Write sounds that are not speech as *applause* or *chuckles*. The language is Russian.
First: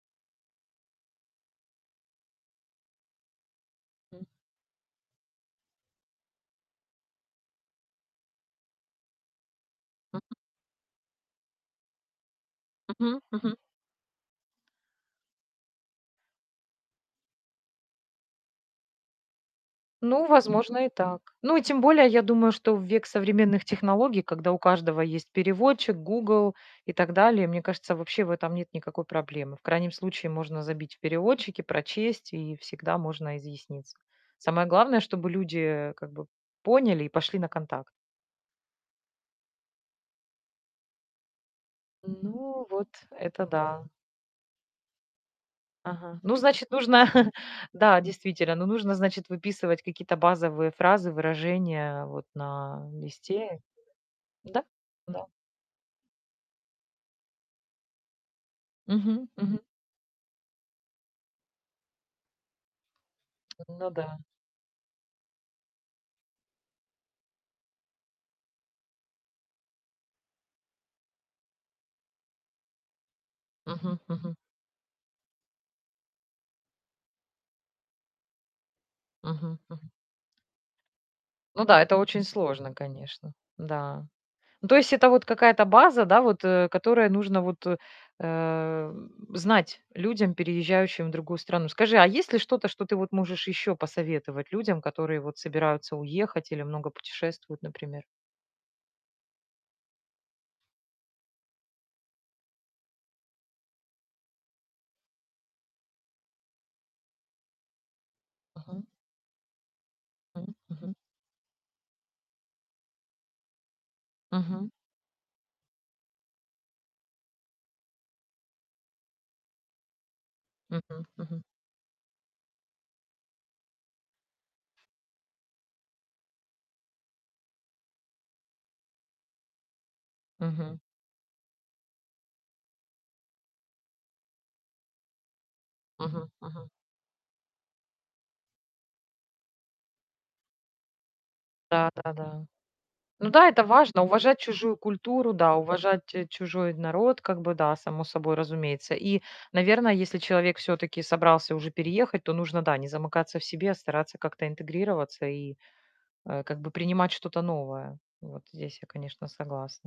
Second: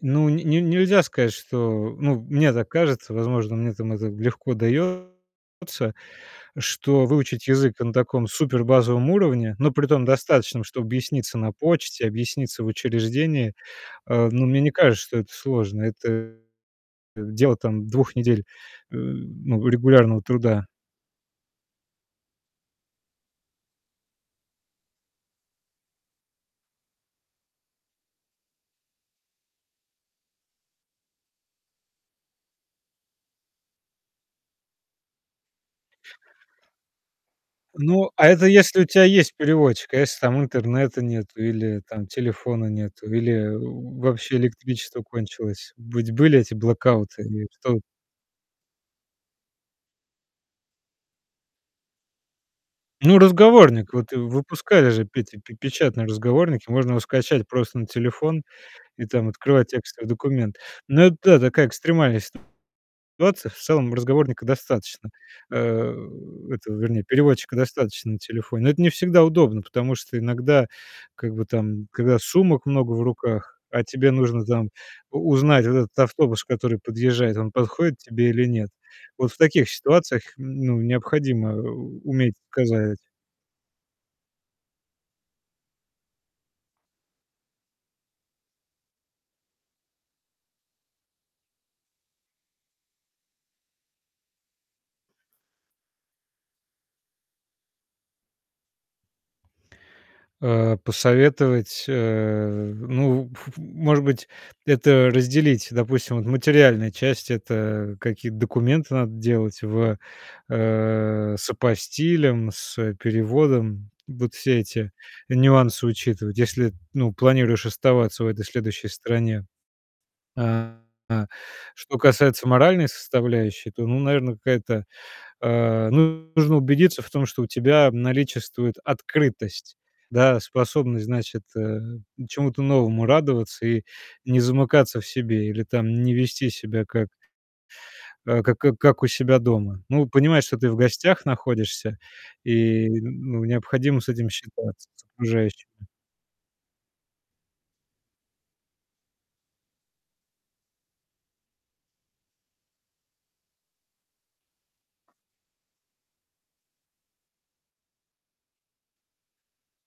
Ну, н не нельзя сказать, что ну, мне так кажется, возможно, мне, там, это М. легко даётся, что выучить язык на таком супербазовом уровне, но при том Мгм. достаточном, чтобы объясниться на почте, объясниться в Мгм, учреждении, мгм. э, ну, мне не кажется, что это сложно, это дело, там, 2 недель, э, ну, регулярного Ну, труда. возможно, и так. Ну и тем более, я думаю, что в век современных технологий, когда у каждого есть переводчик, "Гугл" и так далее, мне кажется, вообще в этом нет никакой проблемы. В крайнем случае, можно забить в переводчике, прочесть и всегда можно изъясниться. Самое главное, чтобы люди как бы поняли и пошли на контакт. Ну, а это если у тя есть переводчик. А если, там, интернета нету или, там, телефона Ну вот, нету, это или да. вообще электричество кончилось. Ведь Ага. Ну, были эти значит, нужно блэкауты *chuckles* и в То да, действительно. Ну, нужно, значит, выписывать какие-то базовые фразы, выражения вот на ну, листе. разговорник. Вот Да, выпускали же, да. Петя, пе печатные разговорники, можно его скачать просто на телефон и, Мгм, там, мгм. открывать текстовый документ. Но это, да, такая экстремальная ситуация. В Ну целом да. разговорника достаточно, э, этого, вернее, переводчика достаточно на телефоне, но это не всегда удобно, потому что иногда, как бы, там, когда сумок много в руках, а Мгм, тебе мгм. нужно, там, у узнать вот этот автобус, который подъезжает, он подходит тебе или нет. Вот в Мгм, таких мгм. ситуациях, ну, необходимо Ну да, это у очень уметь сложно, показать. конечно, да. Ну, то есть это вот какая-то база, да, вот, э, которая нужно вот, э, знать людям, переезжающим в другую страну. Скажи, а есть ли что-то, что ты вот можешь ещё посоветовать людям, которые вот собираются уехать или много путешествуют, например? Э, посоветовать, э, ну, ф ф может быть, это разделить. Допустим, вот материальная часть- это какие-то Ага. документы надо делать в Мгм, мгм. э, с апостилем, с переводом. Вот все Мгм. эти нюансы учитывать, если, ну, планируешь оставаться в этой следующей стране. А Мгм, мгм. что касается моральной составляющей, то, ну, наверное, какая-то, э, ну, нужно убедиться в том, что у тебя наличествует открытость, да, Мгм. способность, значит, э, чему-то новому радоваться и не замыкаться в себе или там не Мгм, вести мгм. себя как э, как как у себя дома. Ну, понимать, что ты в гостях Да, находишься, да, да. и Ну ну, да, это необходимо важно- с этим уважать чужую считаться, с культуру, да, окружающими. уважать чужой народ, как бы, да, само собой разумеется. И, наверное, если человек всё-таки собрался уже переехать, то нужно, да, не замыкаться в себе, а стараться как-то интегрироваться и, э, как бы принимать что-то новое. Вот здесь я, конечно, согласна.